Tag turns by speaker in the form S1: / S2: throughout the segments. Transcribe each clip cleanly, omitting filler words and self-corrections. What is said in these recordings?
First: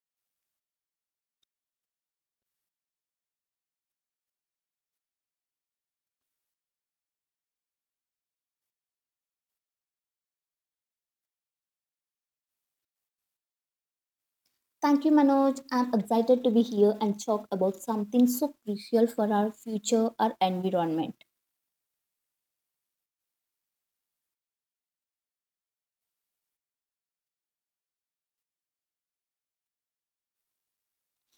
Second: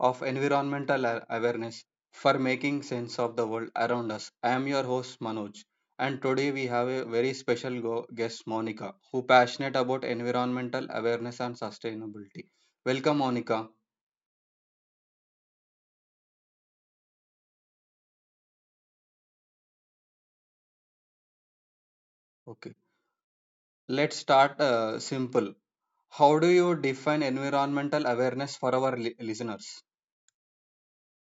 S1: of Environmental Awareness for Making Sense of the World Around Us. I am your host, Manoj, and today we have a very special guest, Monica, who passionate about environmental awareness and sustainability. Welcome, Monica.
S2: Thank you, Manoj. I'm excited to be here and talk about something so crucial for our future, our environment.
S1: Okay, let's start simple. How do you define environmental awareness for our listeners?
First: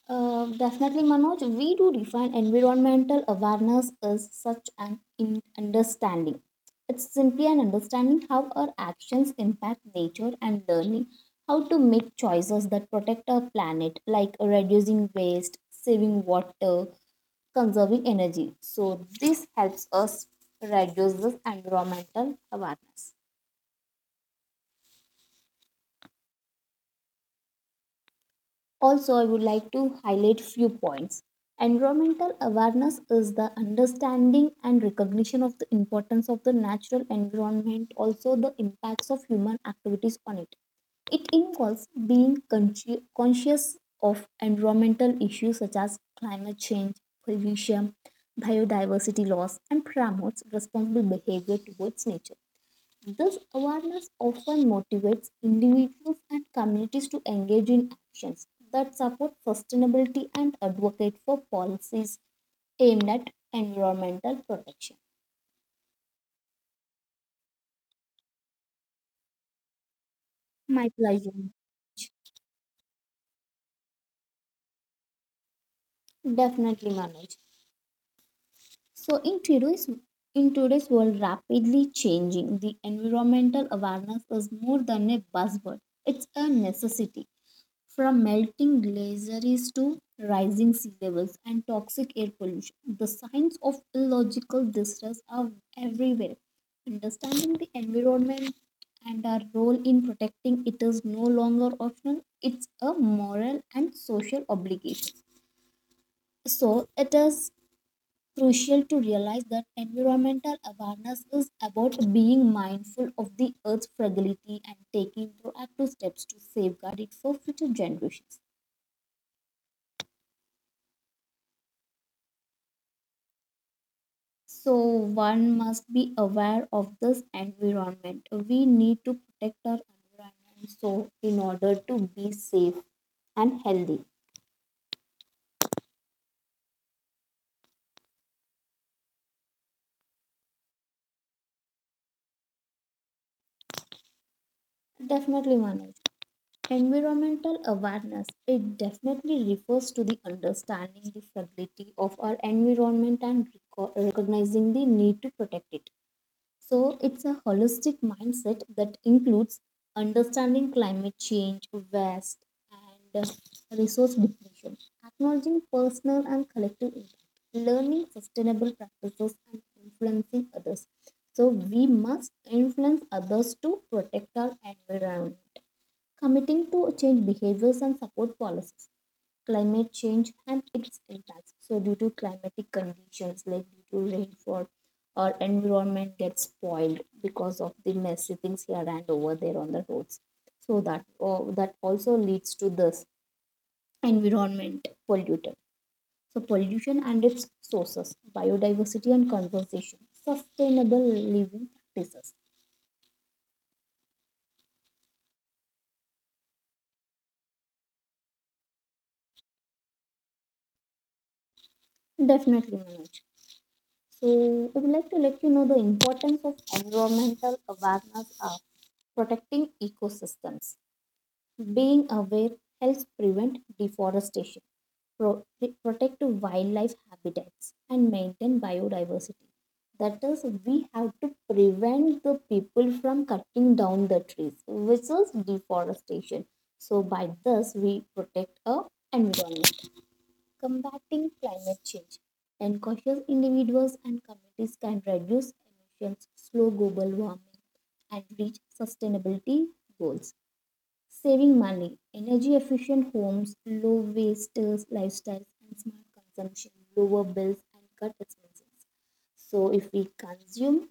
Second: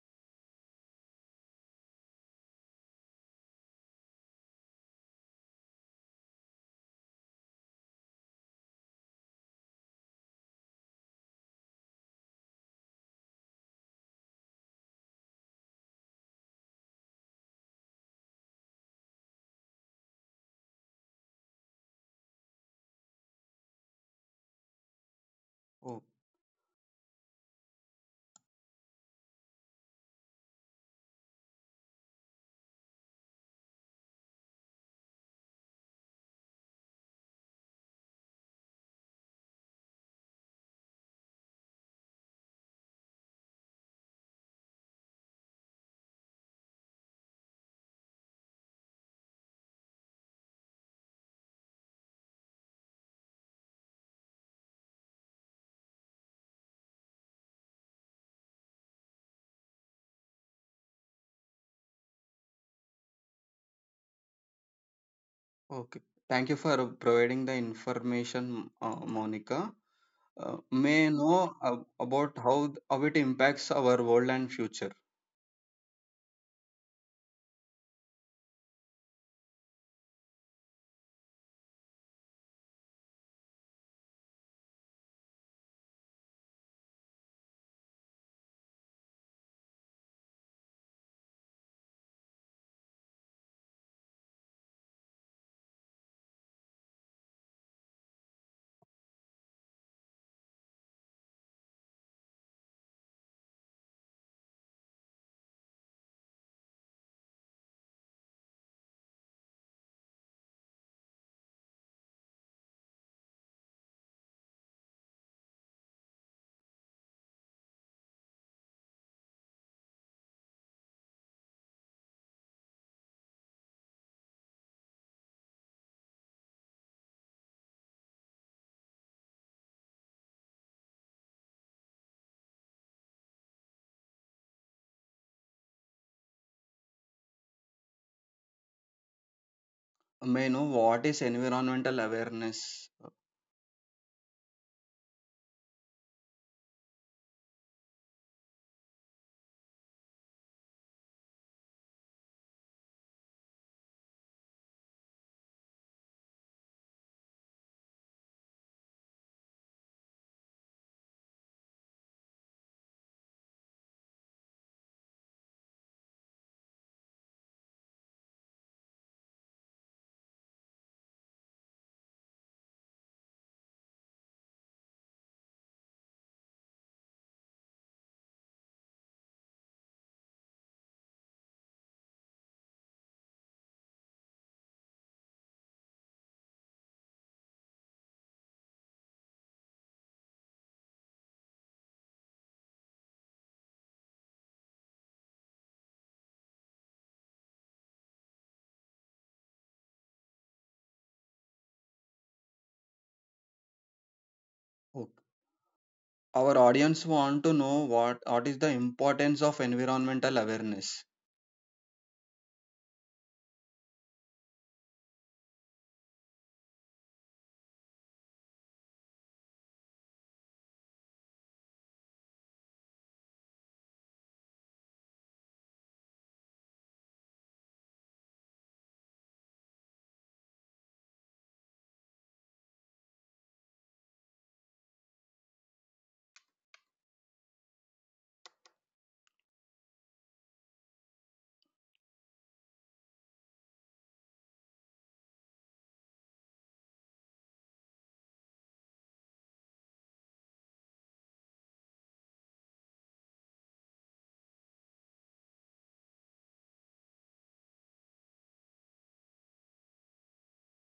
S2: Definitely, Manoj, we do define environmental awareness as such an understanding. It's simply an understanding how our actions impact nature and learning how to make choices that protect our planet, like reducing waste, saving water, conserving energy. So, this helps us reduce this environmental awareness.
S1: Oh,
S2: Also, I would like to highlight few points. Environmental awareness is the understanding and recognition of the importance of the natural environment, also the impacts of human activities on it. It involves being conscious of environmental issues such as climate change, pollution, biodiversity loss, and promotes responsible behavior towards nature. This awareness often motivates individuals and communities to engage in actions that support sustainability and advocate for policies aimed at environmental protection.
S1: okay. Thank you for providing the information, Monica.
S2: My
S1: May
S2: pleasure.
S1: know about how how it impacts our world and future.
S2: Definitely, Manoj. So, in today's world, rapidly changing, the environmental awareness is more than a buzzword; it's a necessity. From melting glaciers to rising sea levels and toxic air pollution, the signs of ecological distress are everywhere. Understanding the environment and our role in protecting it is no longer optional, it's a moral and social obligation. So, it is crucial to realize that environmental awareness is about being mindful of the earth's fragility and taking proactive steps to safeguard it for future generations. So one must be aware of this environment. We need to protect our environment so in order to be safe and healthy.
S1: May know what is environmental awareness.
S2: Definitely manage. Environmental awareness. It definitely refers to the understanding the fragility of our environment and recognizing the need to protect it. So it's a holistic mindset that includes understanding climate change, waste, and resource depletion, acknowledging personal and collective impact, learning sustainable practices, and influencing others. So we must influence others to protect our environment, committing to change behaviors and support policies climate change and its impacts. So, due to climatic conditions like due to rainfall, our environment gets spoiled because of the messy things here and over there on the roads. So that also leads to this environment pollutant. So pollution and its sources, biodiversity and conservation, sustainable living practices.
S1: Ok- our audience want to know what is the importance of environmental awareness.
S2: Definitely, Manoj. So I would like to let you know the importance of environmental awareness of protecting ecosystems. Being aware helps prevent deforestation, pro- protect wildlife habitats, and maintain biodiversity. That is, we have to prevent the people from cutting down the trees, which is deforestation. So, by this, we protect our environment. Combating climate change. And cautious individuals and communities can reduce emissions, slow global warming, and reach sustainability goals saving money, energy efficient homes, low waste lifestyles, and smart consumption, lower bills and cut expenses. So, if we consume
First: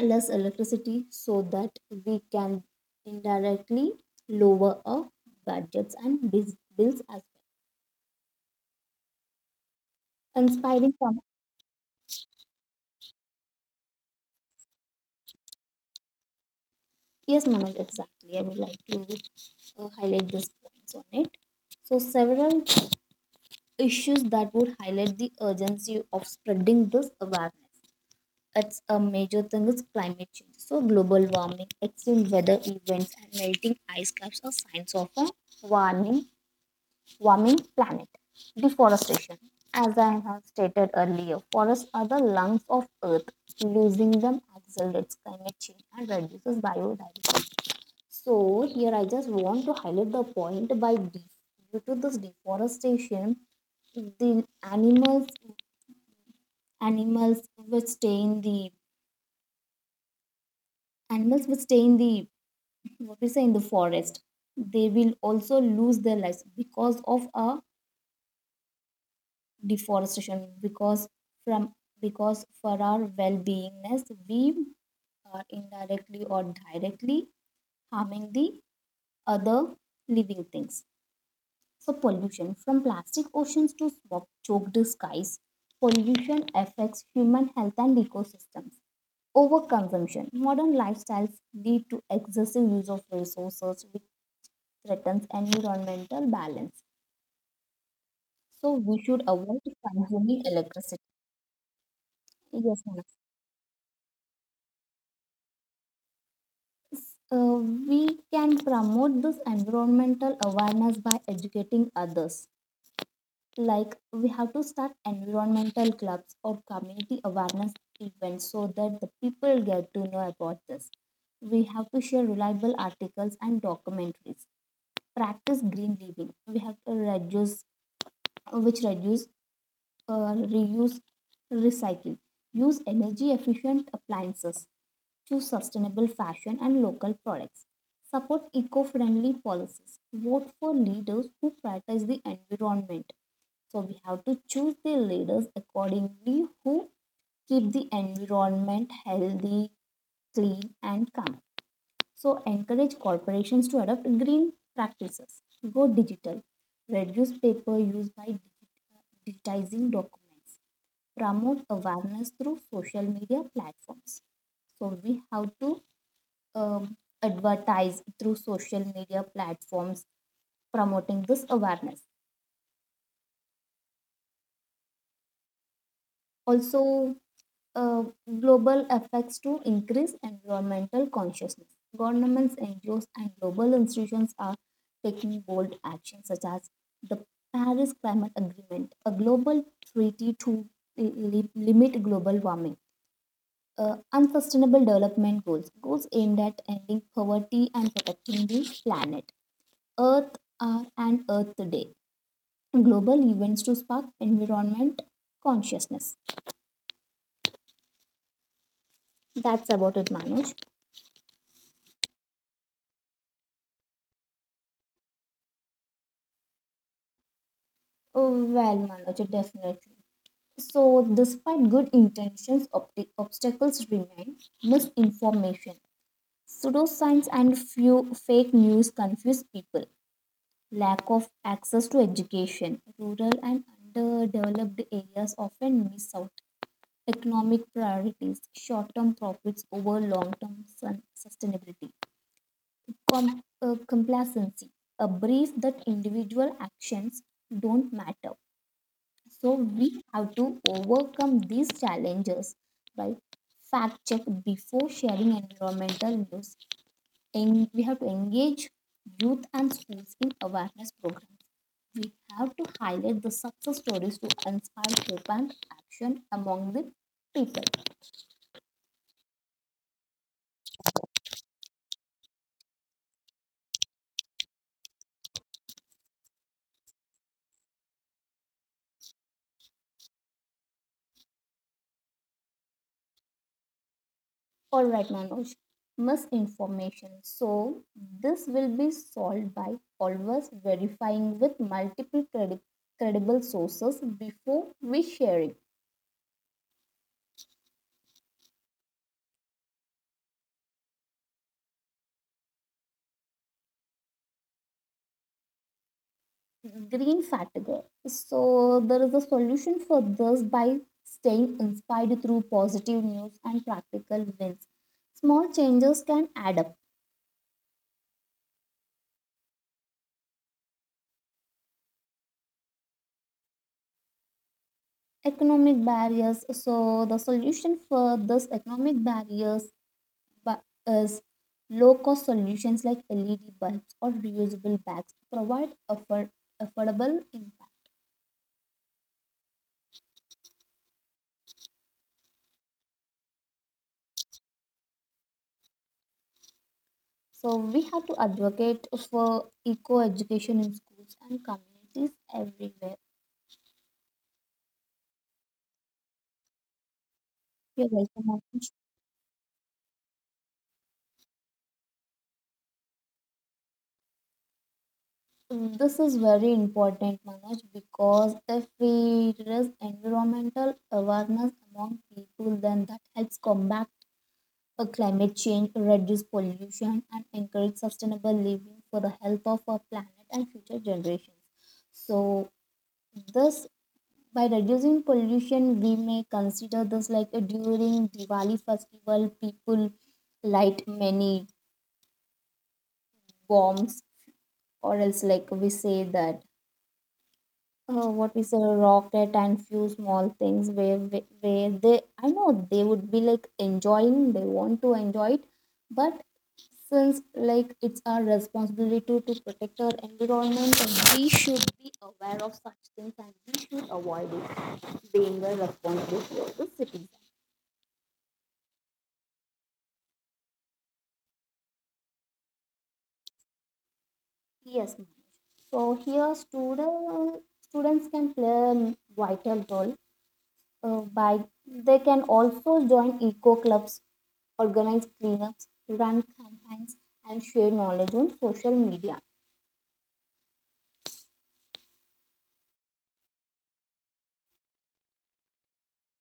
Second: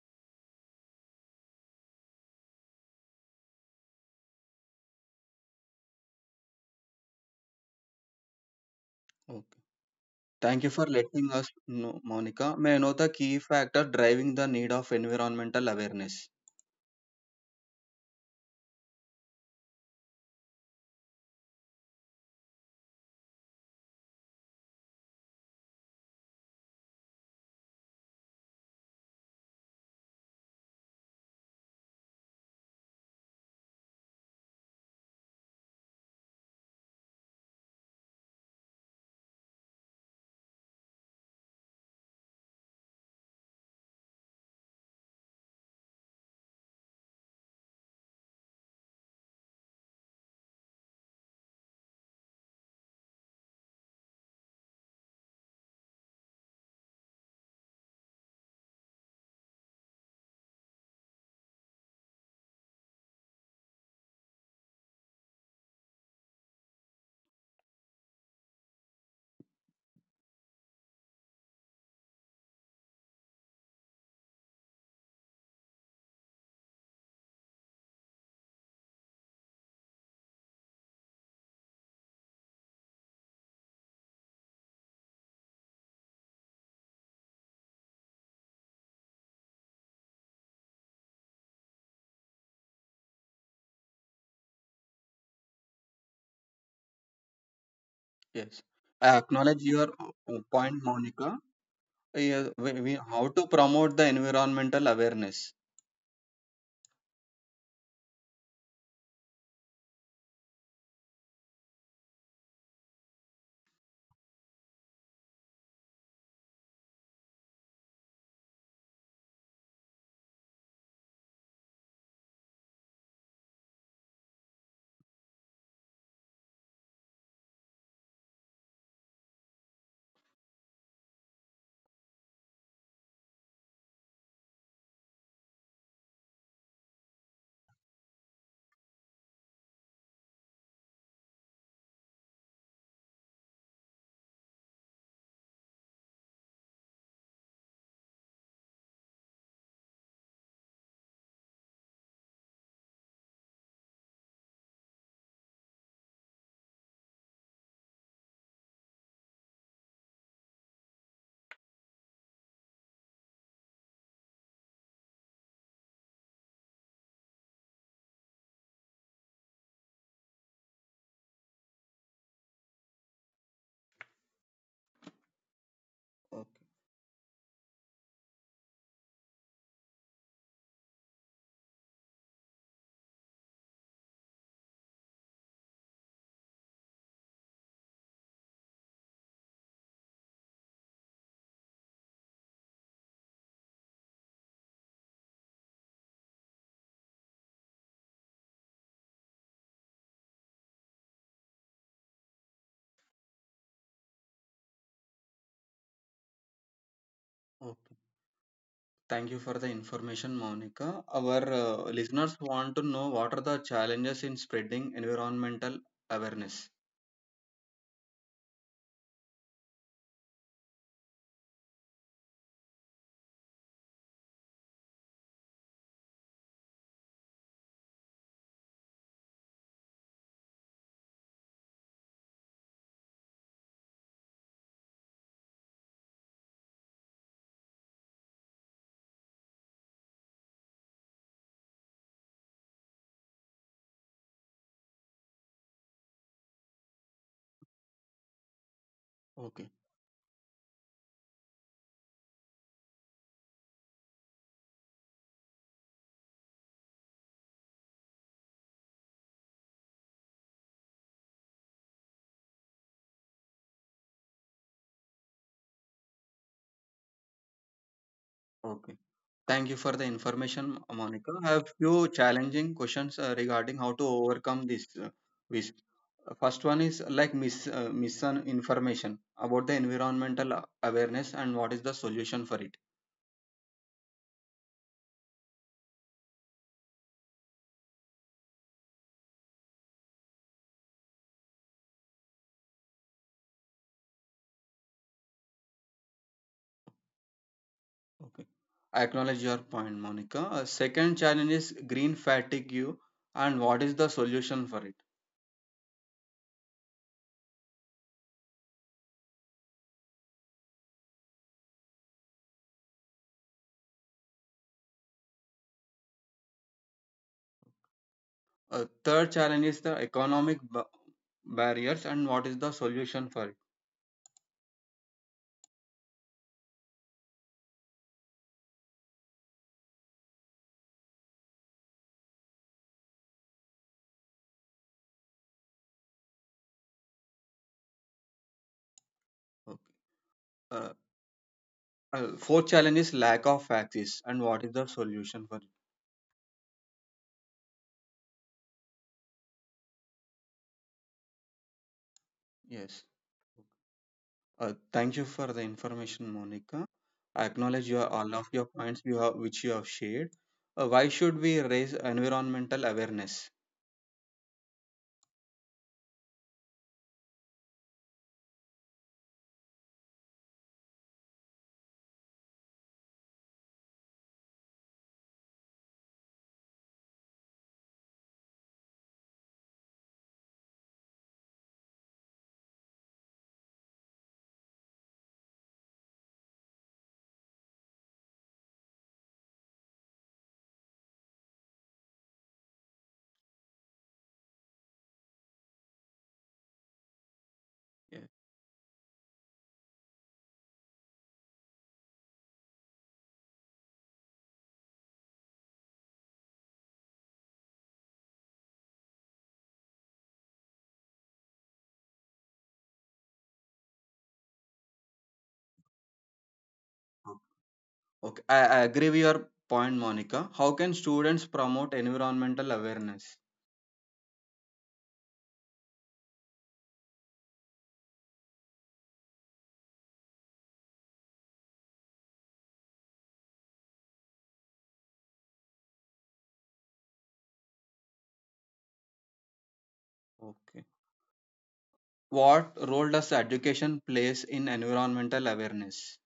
S2: less electricity so that we can indirectly lower our budgets and bills as
S1: Okay,
S2: well.
S1: thank you for
S2: Inspiring from
S1: letting us know, Monica. May I know the key factor driving the need of environmental awareness?
S2: yes, Manoj, exactly. I would like to highlight these points on it. So, several issues that would highlight the urgency of spreading this awareness. It's a major thing is climate change. So global warming, extreme weather events, and melting ice caps are signs of a warming warming planet. Deforestation. As I have stated earlier, forests are the lungs of earth. Losing them accelerates climate change and reduces biodiversity. So here I just want to highlight the point by due to this deforestation, the animals animals the animals which stay in the what we say in the forest, they will also lose their lives because of our deforestation from because for our well-beingness, we are indirectly or directly harming the other living things. So pollution from plastic oceans to smoke choked skies, pollution affects human health and ecosystems. Overconsumption, modern lifestyles lead to excessive use of resources which threatens environmental balance.
S1: Yes,
S2: So we
S1: I
S2: should
S1: acknowledge
S2: avoid
S1: your
S2: consuming
S1: point,
S2: electricity.
S1: Monica. Yeah,
S2: Yes, ma'am.
S1: how to promote the environmental awareness?
S2: Uh, we can promote this environmental awareness by educating others. Like we have to start environmental clubs or community awareness events so that the people get to know about this. We have to share reliable articles and documentaries. Practice green living. We have to reduce, reuse, recycle. Use energy efficient appliances. Choose sustainable fashion and local products. Support eco friendly policies. Vote for leaders who prioritize the environment. So we have to choose the leaders accordingly who keep the environment healthy, clean, and calm. So encourage corporations to adopt green practices. Go digital. Reduce paper use by digitizing documents. Promote awareness through social media platforms. So we have to um, advertise through social media platforms promoting this awareness.
S1: Okay.
S2: Also uh, global efforts to increase environmental consciousness. Governments, NGOs, and global institutions are taking bold action, such as the Paris Climate Agreement, a global treaty to limit global warming. Unsustainable development goals aimed at ending poverty and protecting the planet, earth hour and earth day, global events to spark environment consciousness.
S1: Ok. Thank you for the
S2: That's about it,
S1: information,
S2: Manoj.
S1: Monica. Our listeners want to know what are the challenges in spreading environmental awareness.
S2: Oh, well, Manoj, definitely. So, despite good intentions, obstacles remain. Misinformation, pseudoscience, and few fake news confuse people. Lack of access to education, rural and underdeveloped areas often miss out. Economic priorities, short-term profits over long-term sustainability. Complacency, a belief that individual actions don't matter. So
S1: Okay,
S2: we have to overcome these challenges, right? Fact check before sharing environmental news, and we have to engage youth and schools in awareness programs. We have to highlight the success stories to inspire hope and action among the people.
S1: okay. Thank you for the information, Monica. I have few challenging questions regarding how to overcome this. First one is like misinformation about the environmental awareness and what is the solution for it.
S2: All right, Manoj. Misinformation. So this will be solved by always verifying with multiple credible sources before we share it.
S1: Okay, I acknowledge your point, Monica. Second challenge is green fatigue and what is the solution for it.
S2: Green fatigue. So there is a solution for this by staying inspired through positive news and practical wins. Small changes can add up.
S1: Third challenge is the economic barriers and what is the solution for it.
S2: Economic barriers. So the solution for this economic barriers is low cost solutions like LED bulbs or reusable bags to provide affordable impact.
S1: Okay. Uh, fourth challenge is lack of access and what is the solution for it.
S2: So we have to advocate for eco education in schools and communities everywhere.
S1: Yes. Thank you for the information, Monica. I
S2: You're
S1: acknowledge your all
S2: welcome.
S1: of your points you have which you have shared. Why should we raise environmental awareness?
S2: This is very important, Manoj, because if we raise environmental awareness among people, then that helps combat climate change, reduce pollution, and encourage sustainable living for the health of our planet and future generations. So, this by reducing pollution, we may consider this like during Diwali festival, people light many bombs, or else like we say that
S1: Yeah.
S2: what we say a rocket and few small things where they, I know they would be like enjoying, they want to enjoy it, but since like it's our responsibility to protect our environment and we should be aware of such things and we should avoid it, being a responsibility of the citizens.
S1: O- Okay, I agree with your point, Monica. How can students promote environmental awareness?
S2: Yes, ma'am. So here students can play a vital role by they can also join eco clubs, organize cleanups, run campaigns, and share knowledge on social media.
S1: Okay. What role does education plays in environmental awareness?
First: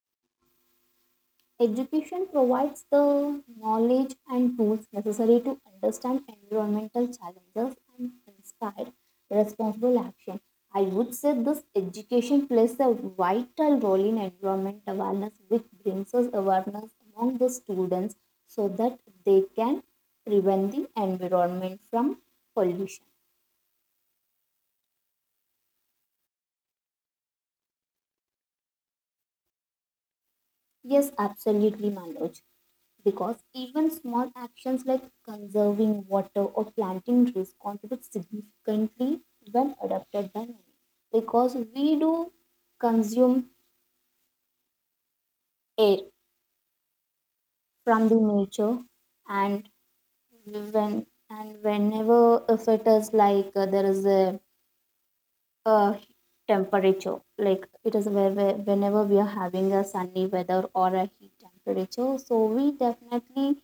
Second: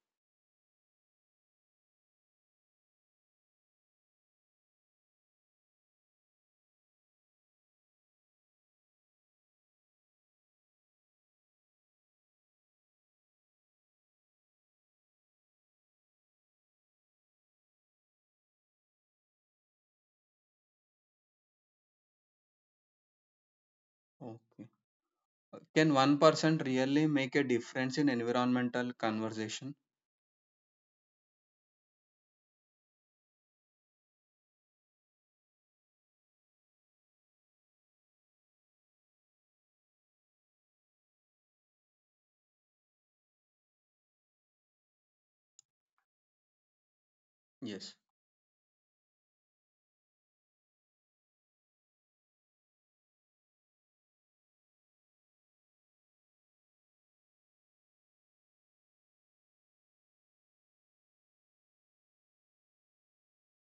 S2: Education provides the knowledge and tools necessary to understand environmental challenges and inspire responsible action. I would say this education plays a vital role in environment awareness, which brings us awareness among the students so that they can prevent the environment from pollution.
S1: Okay. Can one person really make a difference in environmental conversation?
S2: Yes, absolutely, Manoj. Because even small actions like conserving water or planting trees contribute significantly when adopted by many. Because we do consume air
S1: Yes.
S2: from the nature, and when and whenever if it is like there is a temperature, like it is where whenever we are having a sunny weather or a heat temperature, so we definitely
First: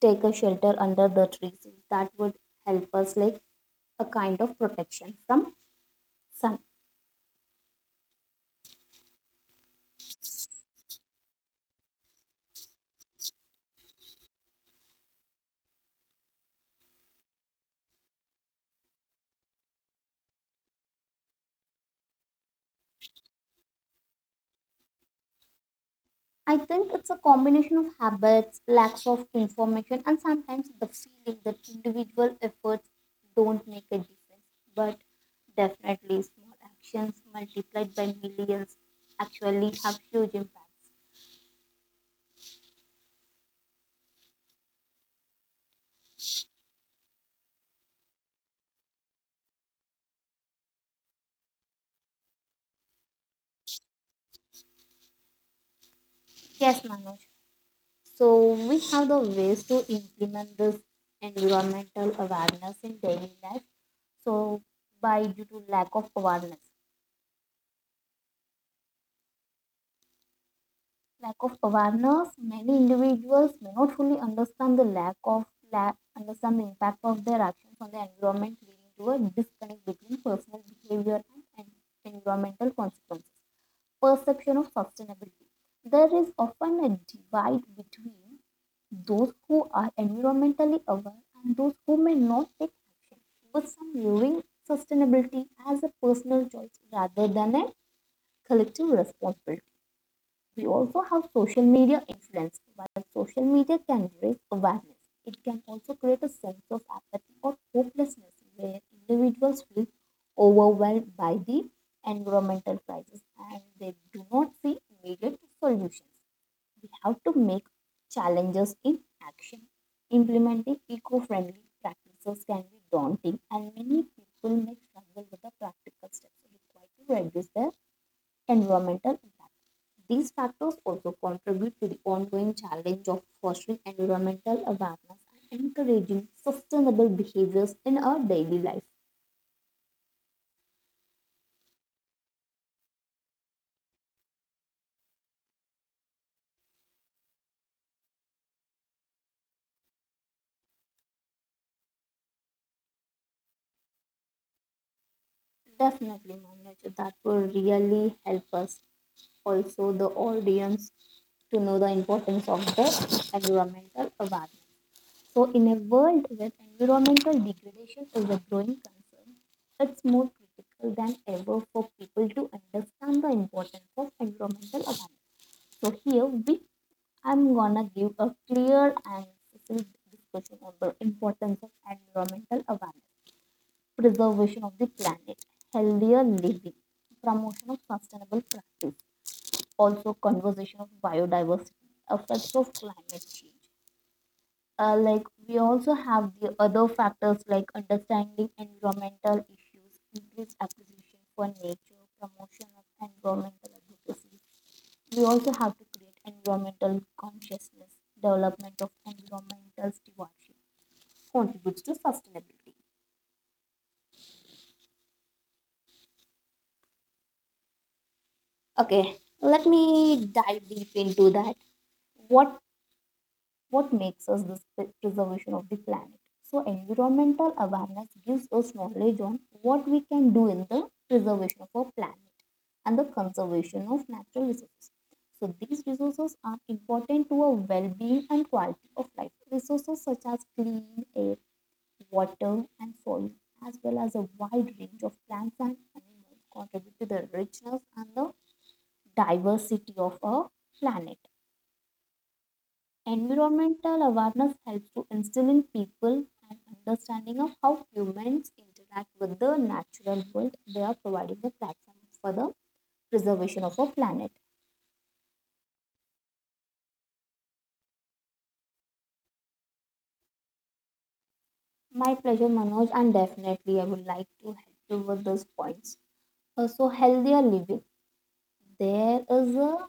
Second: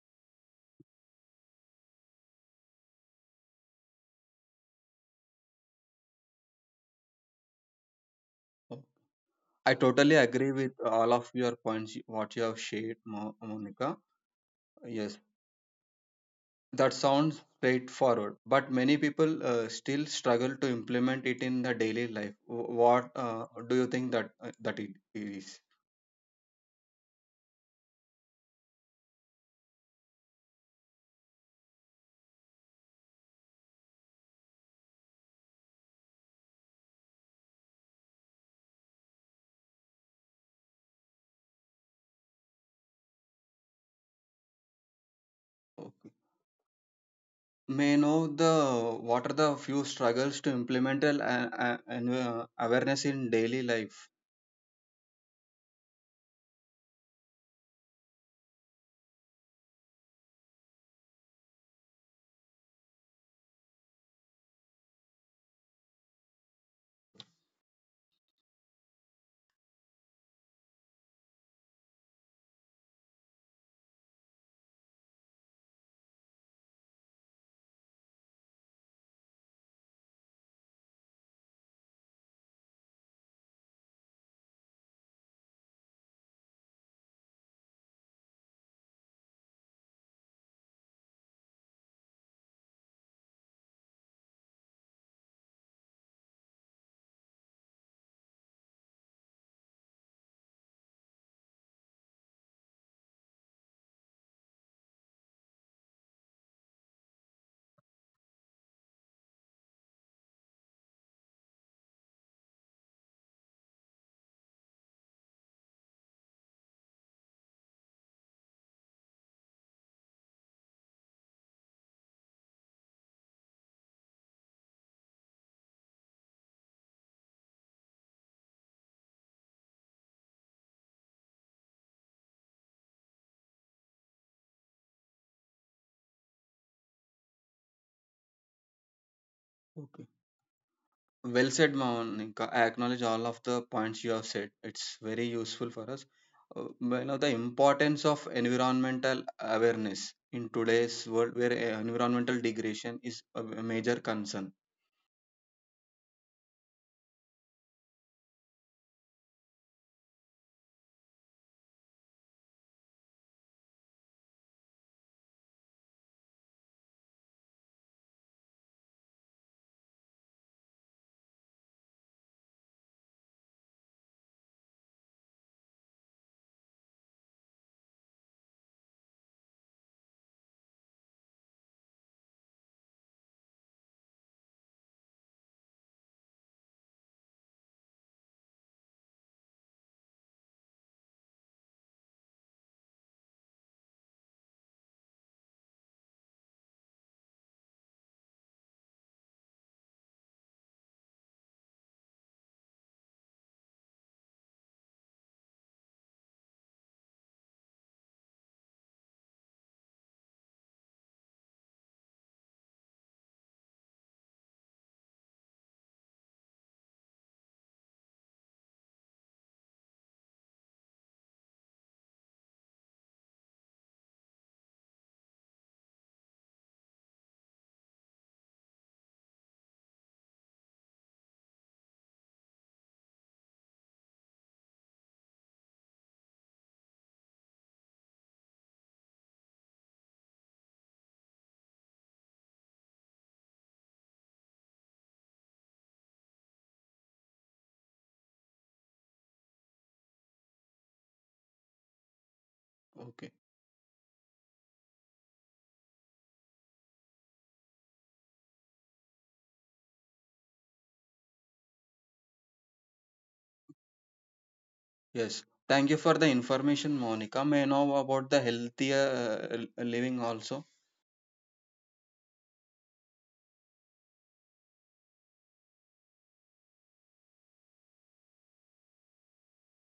S2: take a shelter under the trees that would help us like a kind of protection from sun.
S1: Oh, I totally agree with all of your points what you have shared, Monica. Yes. That sounds straightforward, but many people still struggle to implement it in the daily life. What do you think that that it is?
S2: I think it's a combination of habits, lack of information, and sometimes the feeling that individual efforts don't make a difference. But definitely, small actions multiplied by millions actually have huge impacts.
S1: Okay. May I know the what are the few struggles to implement an awareness in daily life?
S2: Yes, Manoj. So, we have the ways to implement this environmental awareness in daily life. So, by due to lack of awareness. Lack of awareness. Many individuals may not fully understand the lack of la- understand the impact of their actions on the environment, leading to a disconnect between personal behavior and environmental consequences. Perception of sustainability. There is often a divide between those who are environmentally aware and those who may not take action, with some viewing sustainability as a personal choice rather than a collective responsibility. We also have social media influence. While social media can raise awareness, it can also create a sense of apathy or hopelessness where individuals feel overwhelmed by the environmental crisis and they do not see immediate solutions. We have to make challenges in action. Implementing eco friendly practices can be daunting, and many people may struggle with the practical steps required to reduce their environmental impact. These factors also contribute to the ongoing challenge of fostering environmental awareness and encouraging sustainable behaviors in our daily life.
S1: Okay. Well said, Monica. I acknowledge all of the points you have said. It's very useful for us. You know the importance of environmental awareness in today's world, where environmental degradation is a major concern.
S2: Definitely, Manuj, that will really help us, also the audience, to know the importance of the environmental awareness. So, in a world where environmental degradation is a growing concern, it's more critical than ever for people to understand the importance of environmental awareness. So, here we I'm gonna give a clear and specific discussion on the importance of environmental awareness, preservation of the planet, healthier living, promotion of sustainable practice, also conservation of biodiversity, effects of climate change. Like we also have the other factors like understanding environmental issues, increased appreciation for nature, promotion of environmental advocacy, we also have to create environmental consciousness. Development of environmental stewardship contributes to sustainability. Okay, let me dive deep into that. What what makes us this preservation of the planet? So environmental awareness gives us knowledge on what we can do in the preservation of our planet and the conservation of natural resources. So these resources are important to our well-being and quality of life. Resources such as clean air, water, and soil, as well as a wide range of plants and animals, contribute to the richness and the diversity of our planet.
S1: Okay.
S2: Environmental awareness helps to instill in people an understanding of how humans interact with the natural world. They are providing the platform for the preservation of our planet.
S1: Yes. Thank you for the information, Monica. May I know about the healthier living also?
S2: My pleasure, Manoj, and definitely I would like to help you with those points. Also, healthier living. There is a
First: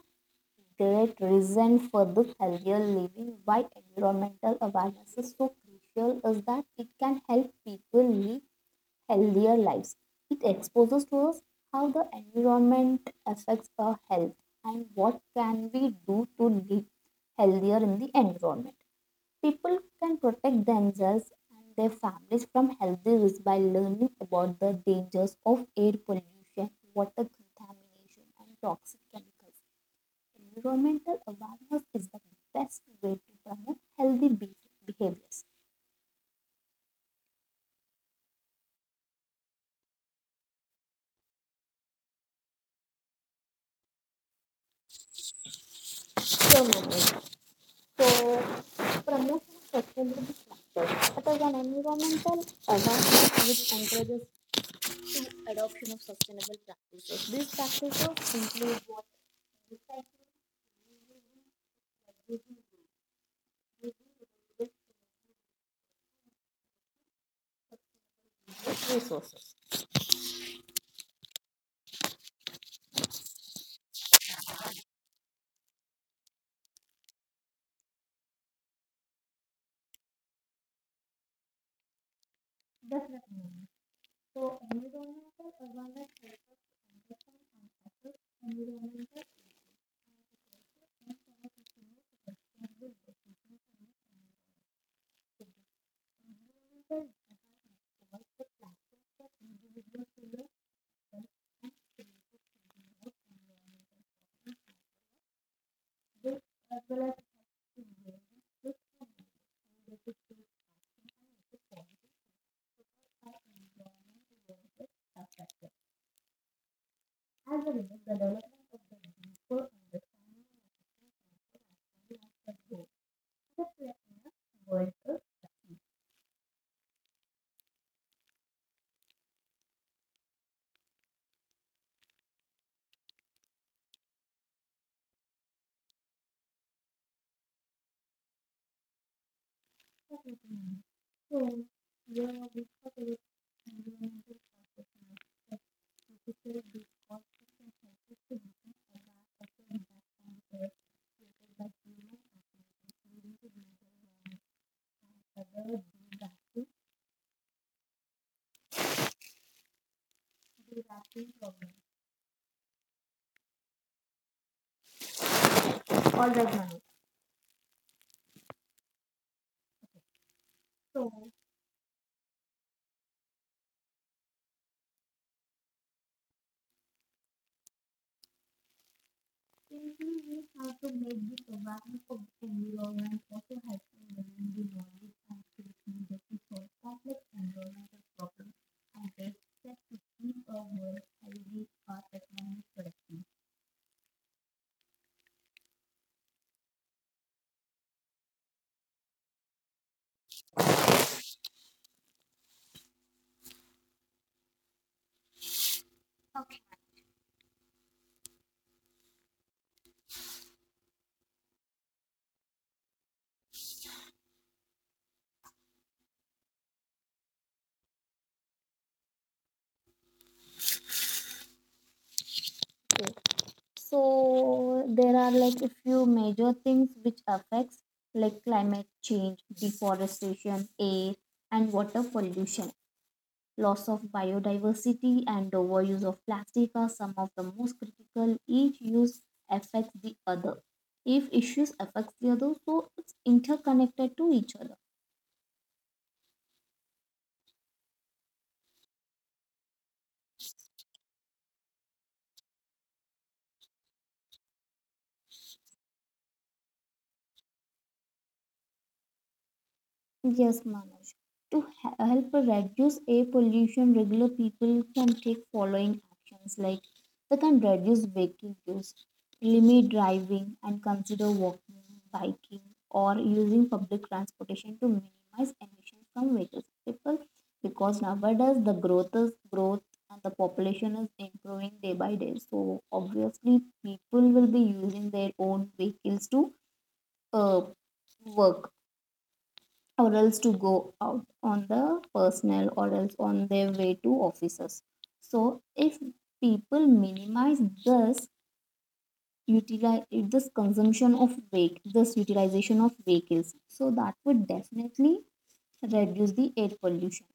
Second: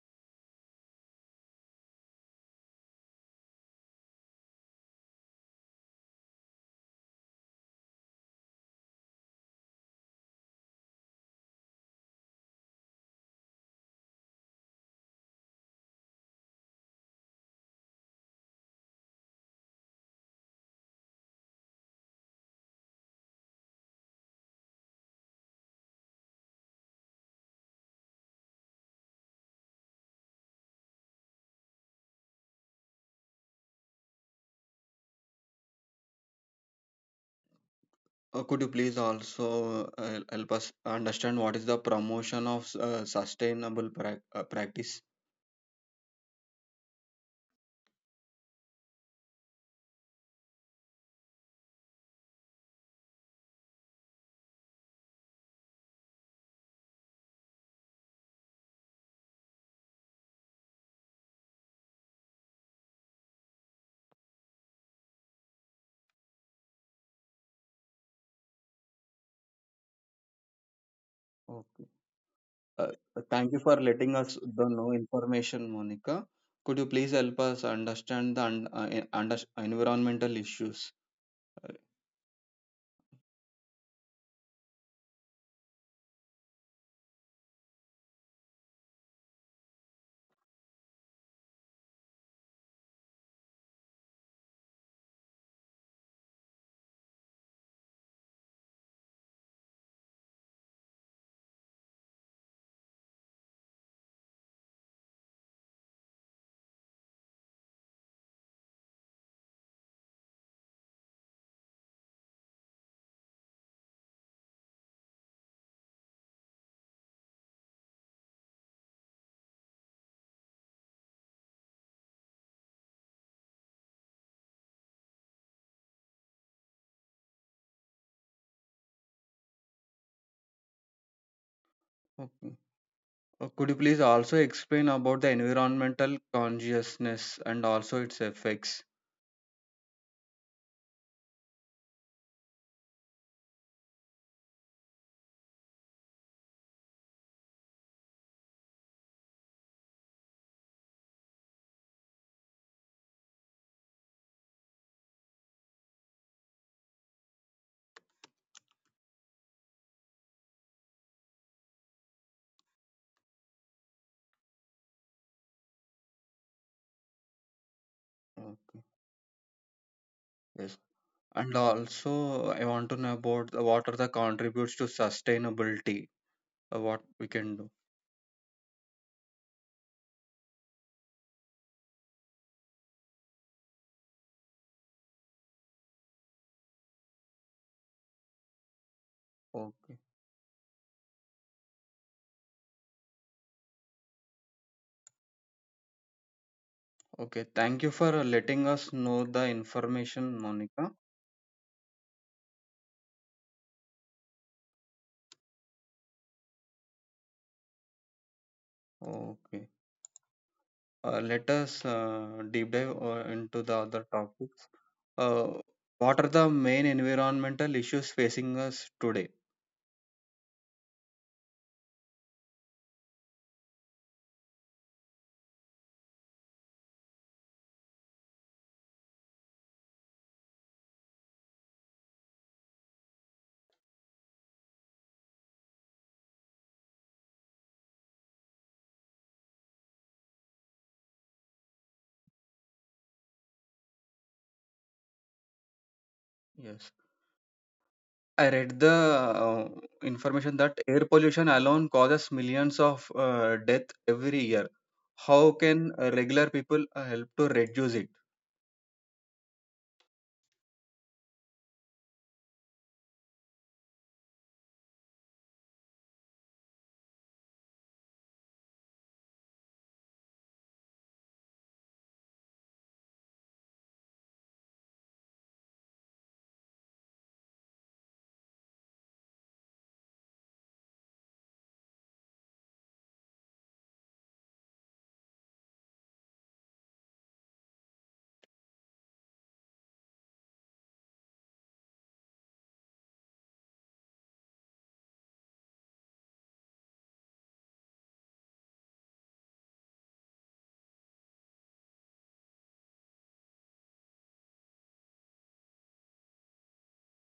S2: great reason for the healthier living why environmental awareness is so crucial is that it can help people live healthier lives. It exposes to us how the environment affects our health and what can we do to live healthier in the environment. People can protect themselves and their families from health risks by learning about the dangers of air pollution, water contamination and toxic chemicals. Environmental awareness is the best way to promote healthy behaviors.
S1: Could you please also help us understand what is the promotion of sustainable practice?
S2: Sure, Manoj. So, promoting sustainable practice. That is an environmental awareness which encourages to adoption of sustainable practices. These practices include what recycling, reducing waste,
S1: Okay. Uh, thank you for letting us the know information, Monica. Could you please help us understand the environmental issues? Uh,
S2: definitely. So, environmental awareness helps us understand and assess environmental.
S1: Okay. Could you please also explain about the environmental consciousness and also its effects?
S2: All right, Manu.
S1: Okay. Yes.
S2: So,
S1: And also, I want to know about the what are the contributes to sustainability. Uh, what we can do.
S2: simply we have to make the survival of environment also helpful learning the knowledge and creating that we solve complex environmental problems and best set
S1: Okay.
S2: to keep our world healthy or economic productive.
S1: Okay. Thank you for letting us know the information, Monica.
S2: Okay.
S1: Okay. Let us deep dive into the other topics. Uh, what are the main environmental issues facing us today?
S2: So there are like a few major things which affects like climate change, deforestation, air and water pollution. Loss of biodiversity and overuse of plastic are some of the most critical. Each use affects the other. If issues affects the other, so it's interconnected to each other.
S1: Yes. I read the information that air pollution alone causes millions of deaths every year. How can regular people help to reduce it?
S2: Yes, Manoj. To help reduce air pollution, regular people can take following actions like they can reduce vehicle use, limit driving, and consider walking, biking, or using public transportation to minimize emissions from vehicles. People, because nowadays the growth is growth and the population is improving day by day, so obviously people will be using their own vehicles to uh, work or else to go out on the personnel or else on their way to offices. So if people minimize this utilize this consumption of wake, this utilization of vehicles, so that would definitely reduce the air pollution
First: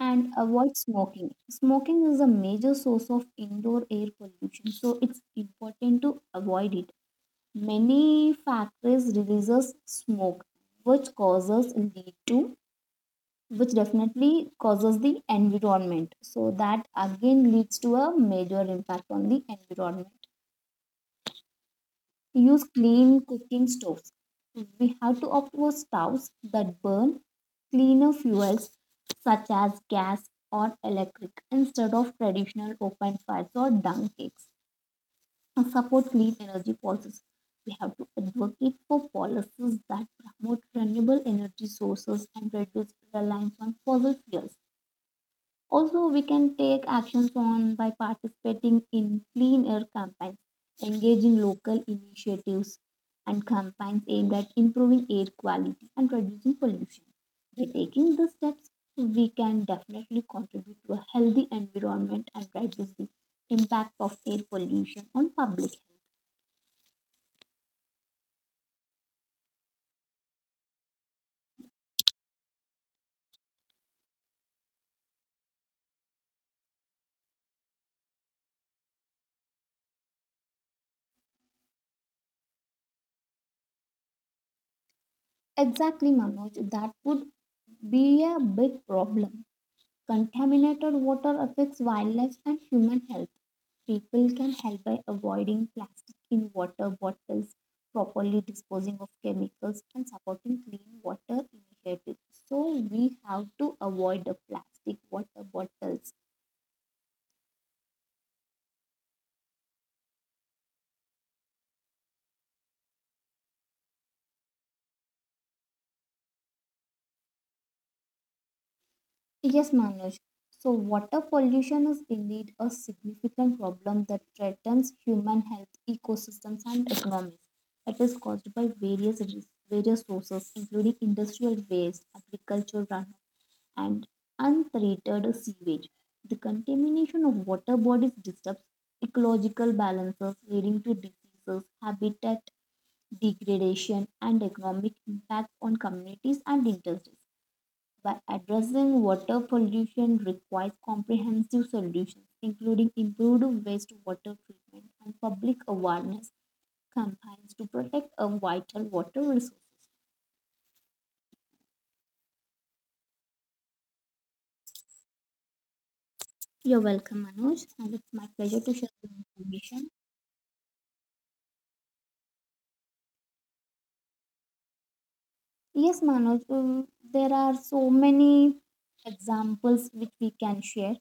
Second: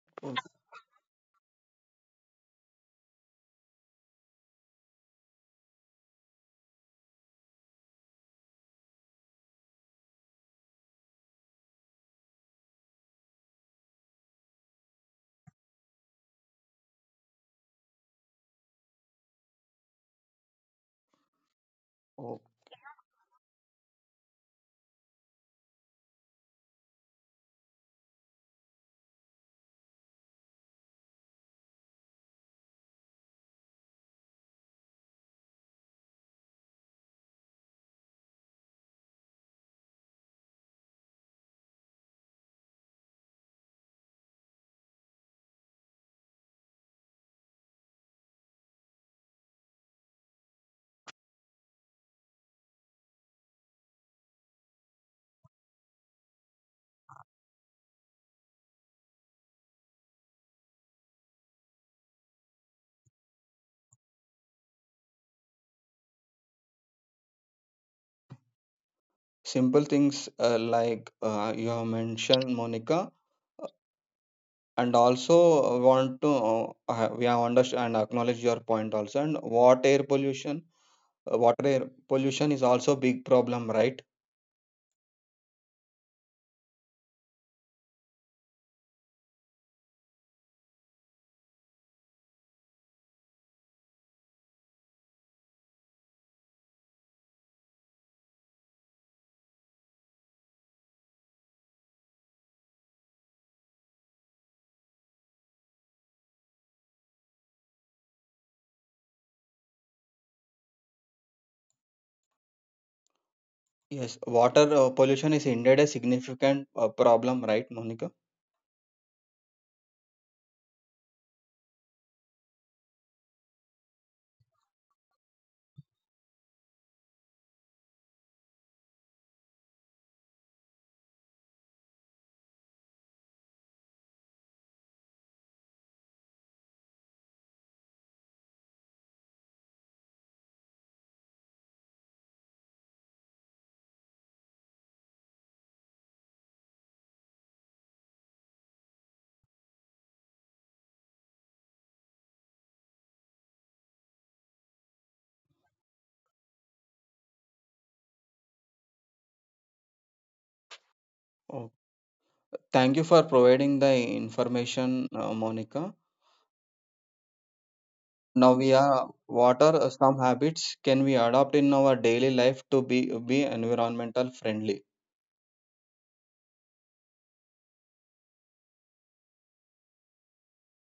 S2: and
S1: Oh,
S2: avoid smoking. Smoking is a major source of indoor air pollution, so it's important to avoid it. Many factories releases smoke, which causes lead to which definitely causes the environment. So that again leads to a major impact on the environment.
S1: oh.
S2: Use clean cooking stoves. We have to opt for stoves that burn cleaner fuels such as gas or electric instead of traditional open fires or dung cakes. And support clean energy policies. We have to advocate for policies that promote renewable energy sources and reduce reliance on fossil fuels. Also, we can take actions on by participating in clean air campaigns, engaging local initiatives and campaigns aimed at improving air quality and reducing pollution. By taking these steps, we can definitely contribute to a healthy environment and reduce the impact of air pollution on public health.
S1: Simple things like you have mentioned, Monica. And also want to we have understand and acknowledge your point also. And what air pollution water air pollution is also big problem, right?
S2: Exactly, Manoj, that would be a big problem. Contaminated water affects wildlife and human health. People can help by avoiding plastic in water bottles, properly disposing of chemicals, and supporting clean water initiatives. So we have to avoid the plastic water bottles.
S1: Yes, water pollution is indeed a significant problem, right, Monica?
S2: Yes, Manoj. So water pollution is indeed a significant problem that threatens human health, ecosystems, and economies. It is caused by various sources, including industrial waste, agriculture runoff and untreated sewage. The contamination of water bodies disturbs ecological balances, leading to diseases, habitat degradation, and economic impact on communities and industries. By addressing water pollution requires comprehensive solutions, including improved wastewater treatment and public awareness campaigns to protect our vital water resources.
S1: Oh, thank you for providing the information, Monica.
S2: You're welcome, Manoj, and it's my pleasure
S1: Now
S2: to
S1: we
S2: share the
S1: are what are
S2: information.
S1: some habits can we adopt in our daily life to be environmental friendly?
S2: Yes, Manoj, there are so many examples which we can share.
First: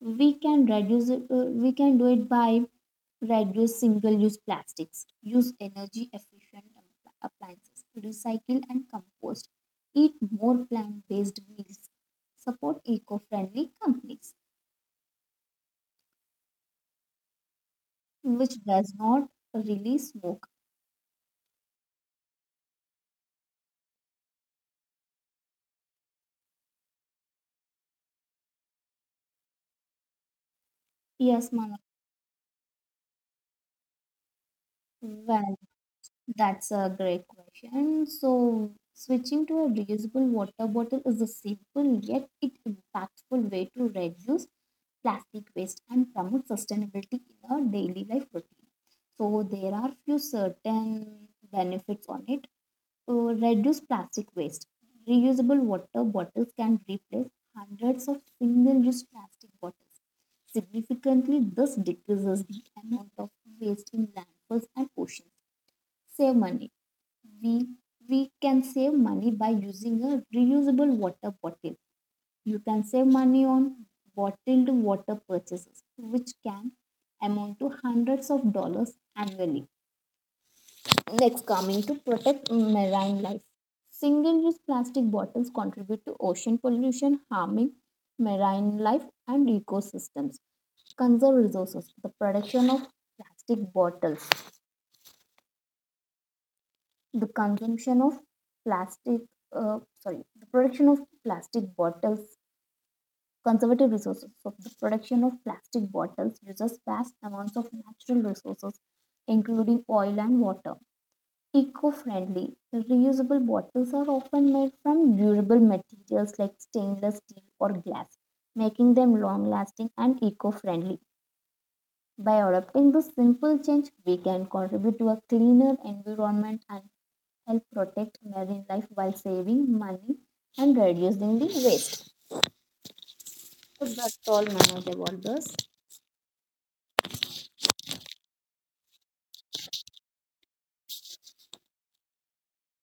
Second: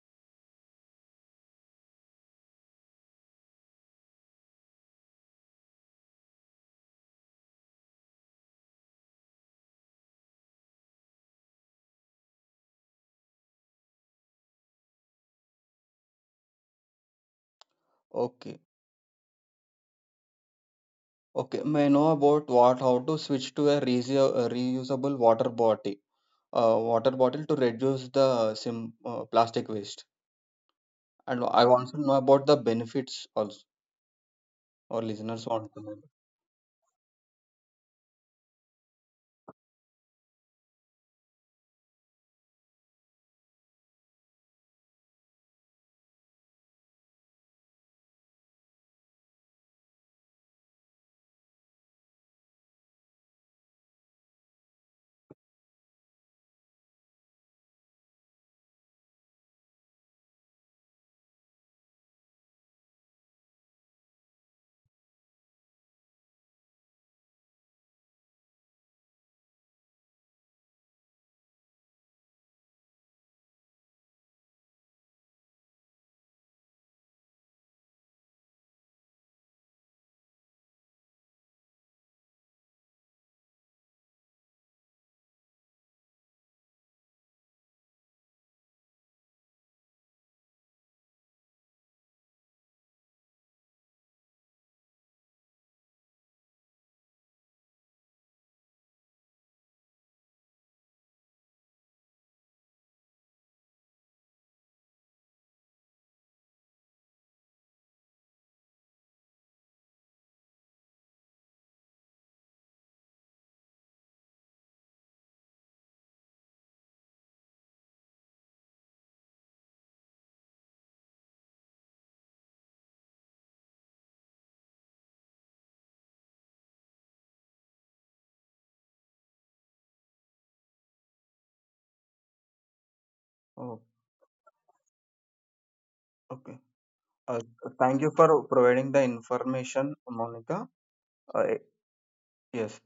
S2: We can reduce it, we can do it by reduce single use plastics, use energy efficient appliances, recycle and compost, eat more plant based meals, support eco friendly companies which
S1: Okay,
S2: does not release smoke.
S1: okay. May I know about what how to switch to a reusable water bottle to reduce the sim plastic waste. And
S2: Yes,
S1: I
S2: Manoj,
S1: want to know about the benefits also. Our listeners
S2: well,
S1: want to know.
S2: that's a great question. So, switching to a reusable water bottle is a simple yet it impactful way to reduce plastic waste and promote sustainability in our daily life routine. So, there are few certain benefits on it. Uh, Reduce plastic waste. Reusable water bottles can replace hundreds of single-use plastic bottles. Significantly, this decreases the amount of waste in landfills and oceans. Save money. We we can save money by using a reusable water bottle. You can save money on bottled water purchases which can amount to hundreds of dollars annually. Next coming to protect marine life, single use plastic bottles contribute to ocean pollution harming marine life and ecosystems. Conserve resources, the production of plastic bottles, the consumption of plastic, sorry, the production of plastic bottles, conservative resources. So, the production of plastic bottles uses vast amounts of natural resources, including oil and water. Eco friendly, the reusable bottles are often made from durable materials like stainless steel or glass, making them long lasting and eco friendly. By adopting this simple change, we can contribute to a cleaner environment and help protect marine life while saving money and reducing the waste.
S1: Oh,
S2: So that's all, Manoj, about this.
S1: okay. Uh, thank you for providing the information, Monica. Eh, yes.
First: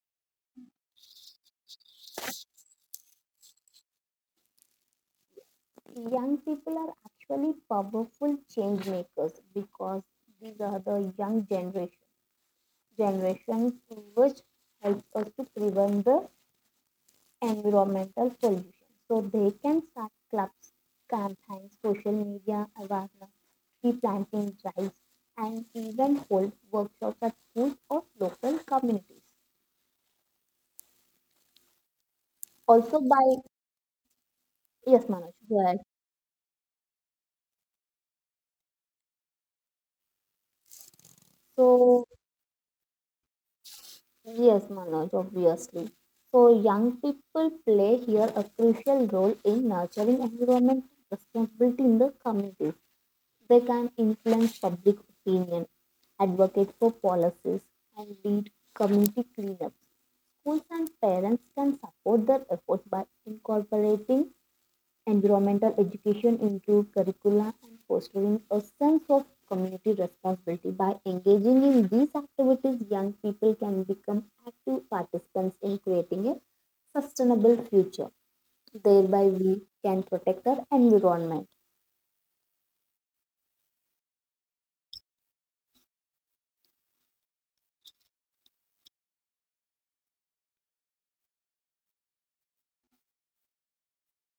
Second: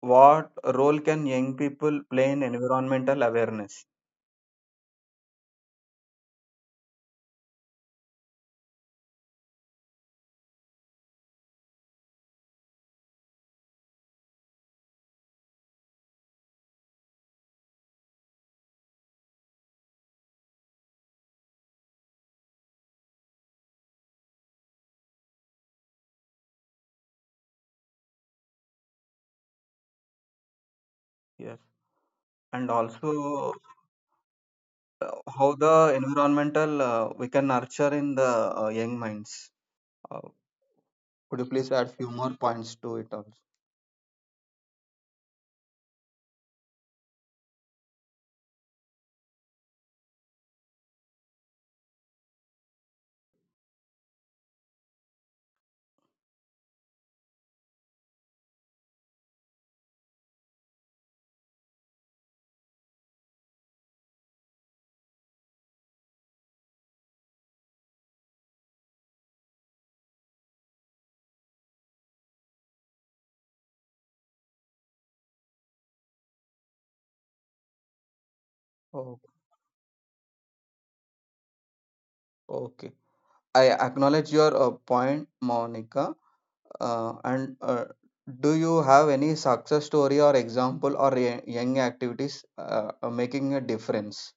S1: What role can young people play in environmental awareness?
S2: Young people are actually powerful change makers because these are the generations which help us to prevent the environmental pollution. So they can start clubs, campaigns, social media awareness, tree planting drives, and even hold workshops at schools or local communities.
S1: Yes. And
S2: Also, by
S1: also,
S2: Yes,
S1: uh,
S2: Manoj,
S1: how
S2: go
S1: the
S2: ahead.
S1: environmental we can nurture in the young minds. Uh, could you please add
S2: So,
S1: few more points to it also?
S2: yes, Manoj, obviously. So, young people play here a crucial role in nurturing environmental responsibility in the communities. They can influence public opinion, advocate for policies, and lead community cleanups. Schools and parents can support their efforts by incorporating environmental education into curricula and fostering a sense of community responsibility. By engaging in these activities, young people can become active participants in creating a sustainable future.
S1: Oh,
S2: Thereby, we can protect our environment.
S1: okay. I acknowledge your point, Monica. And do you have any success story or example or young activities making a difference?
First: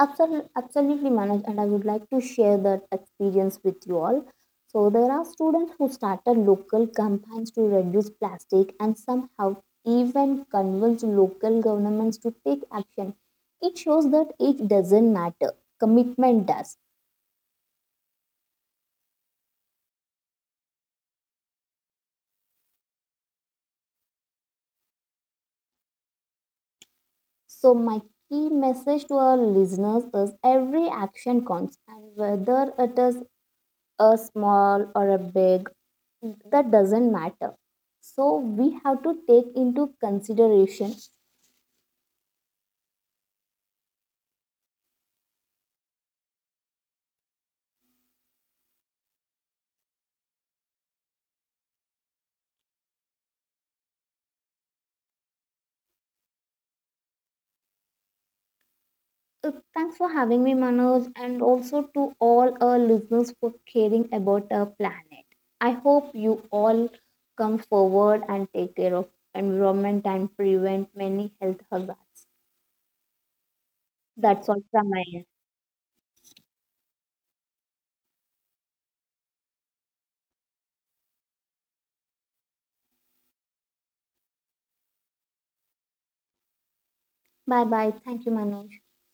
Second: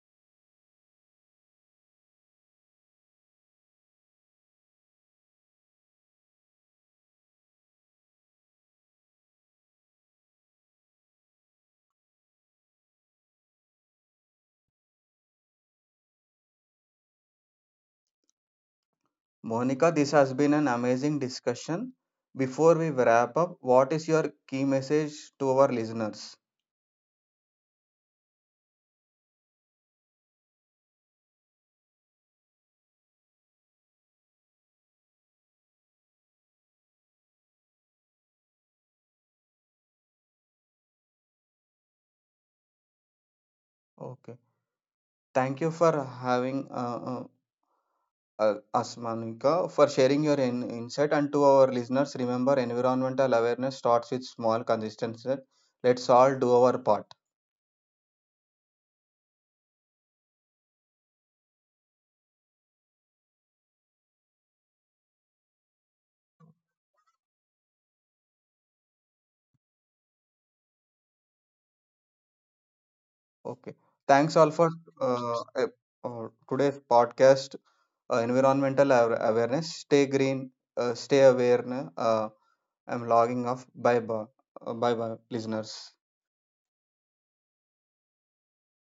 S2: Absolutely, Manoj, and I would like to share that experience with you all. So there are students who started local campaigns to reduce plastic and somehow even convinced local governments to take action. It shows that it doesn't matter, commitment does.
S1: Monica, this has been an amazing discussion. Before we wrap up, what is your key message to our listeners?
S2: So my key message to our listeners is every action counts and whether it is a small or a big that doesn't matter, so we have to take into consideration.
S1: Okay. Thank you for having us, Monica, for sharing your insight. And to our listeners, remember environmental awareness starts with small, consistency. Let's all do our part.
S2: Uh, Thanks for having me, Manoj, and also to all our listeners for caring about our planet. I hope you all come forward and take care of environment and prevent many health hazards.
S1: Okay. Thanks all
S2: That's all
S1: for
S2: from my end.
S1: uh, uh, today's podcast, environmental awareness. Stay green, stay aware. Na. I'm logging off. Bye bye. Bye bye, listeners.
S2: Bye bye, thank you, Manoj.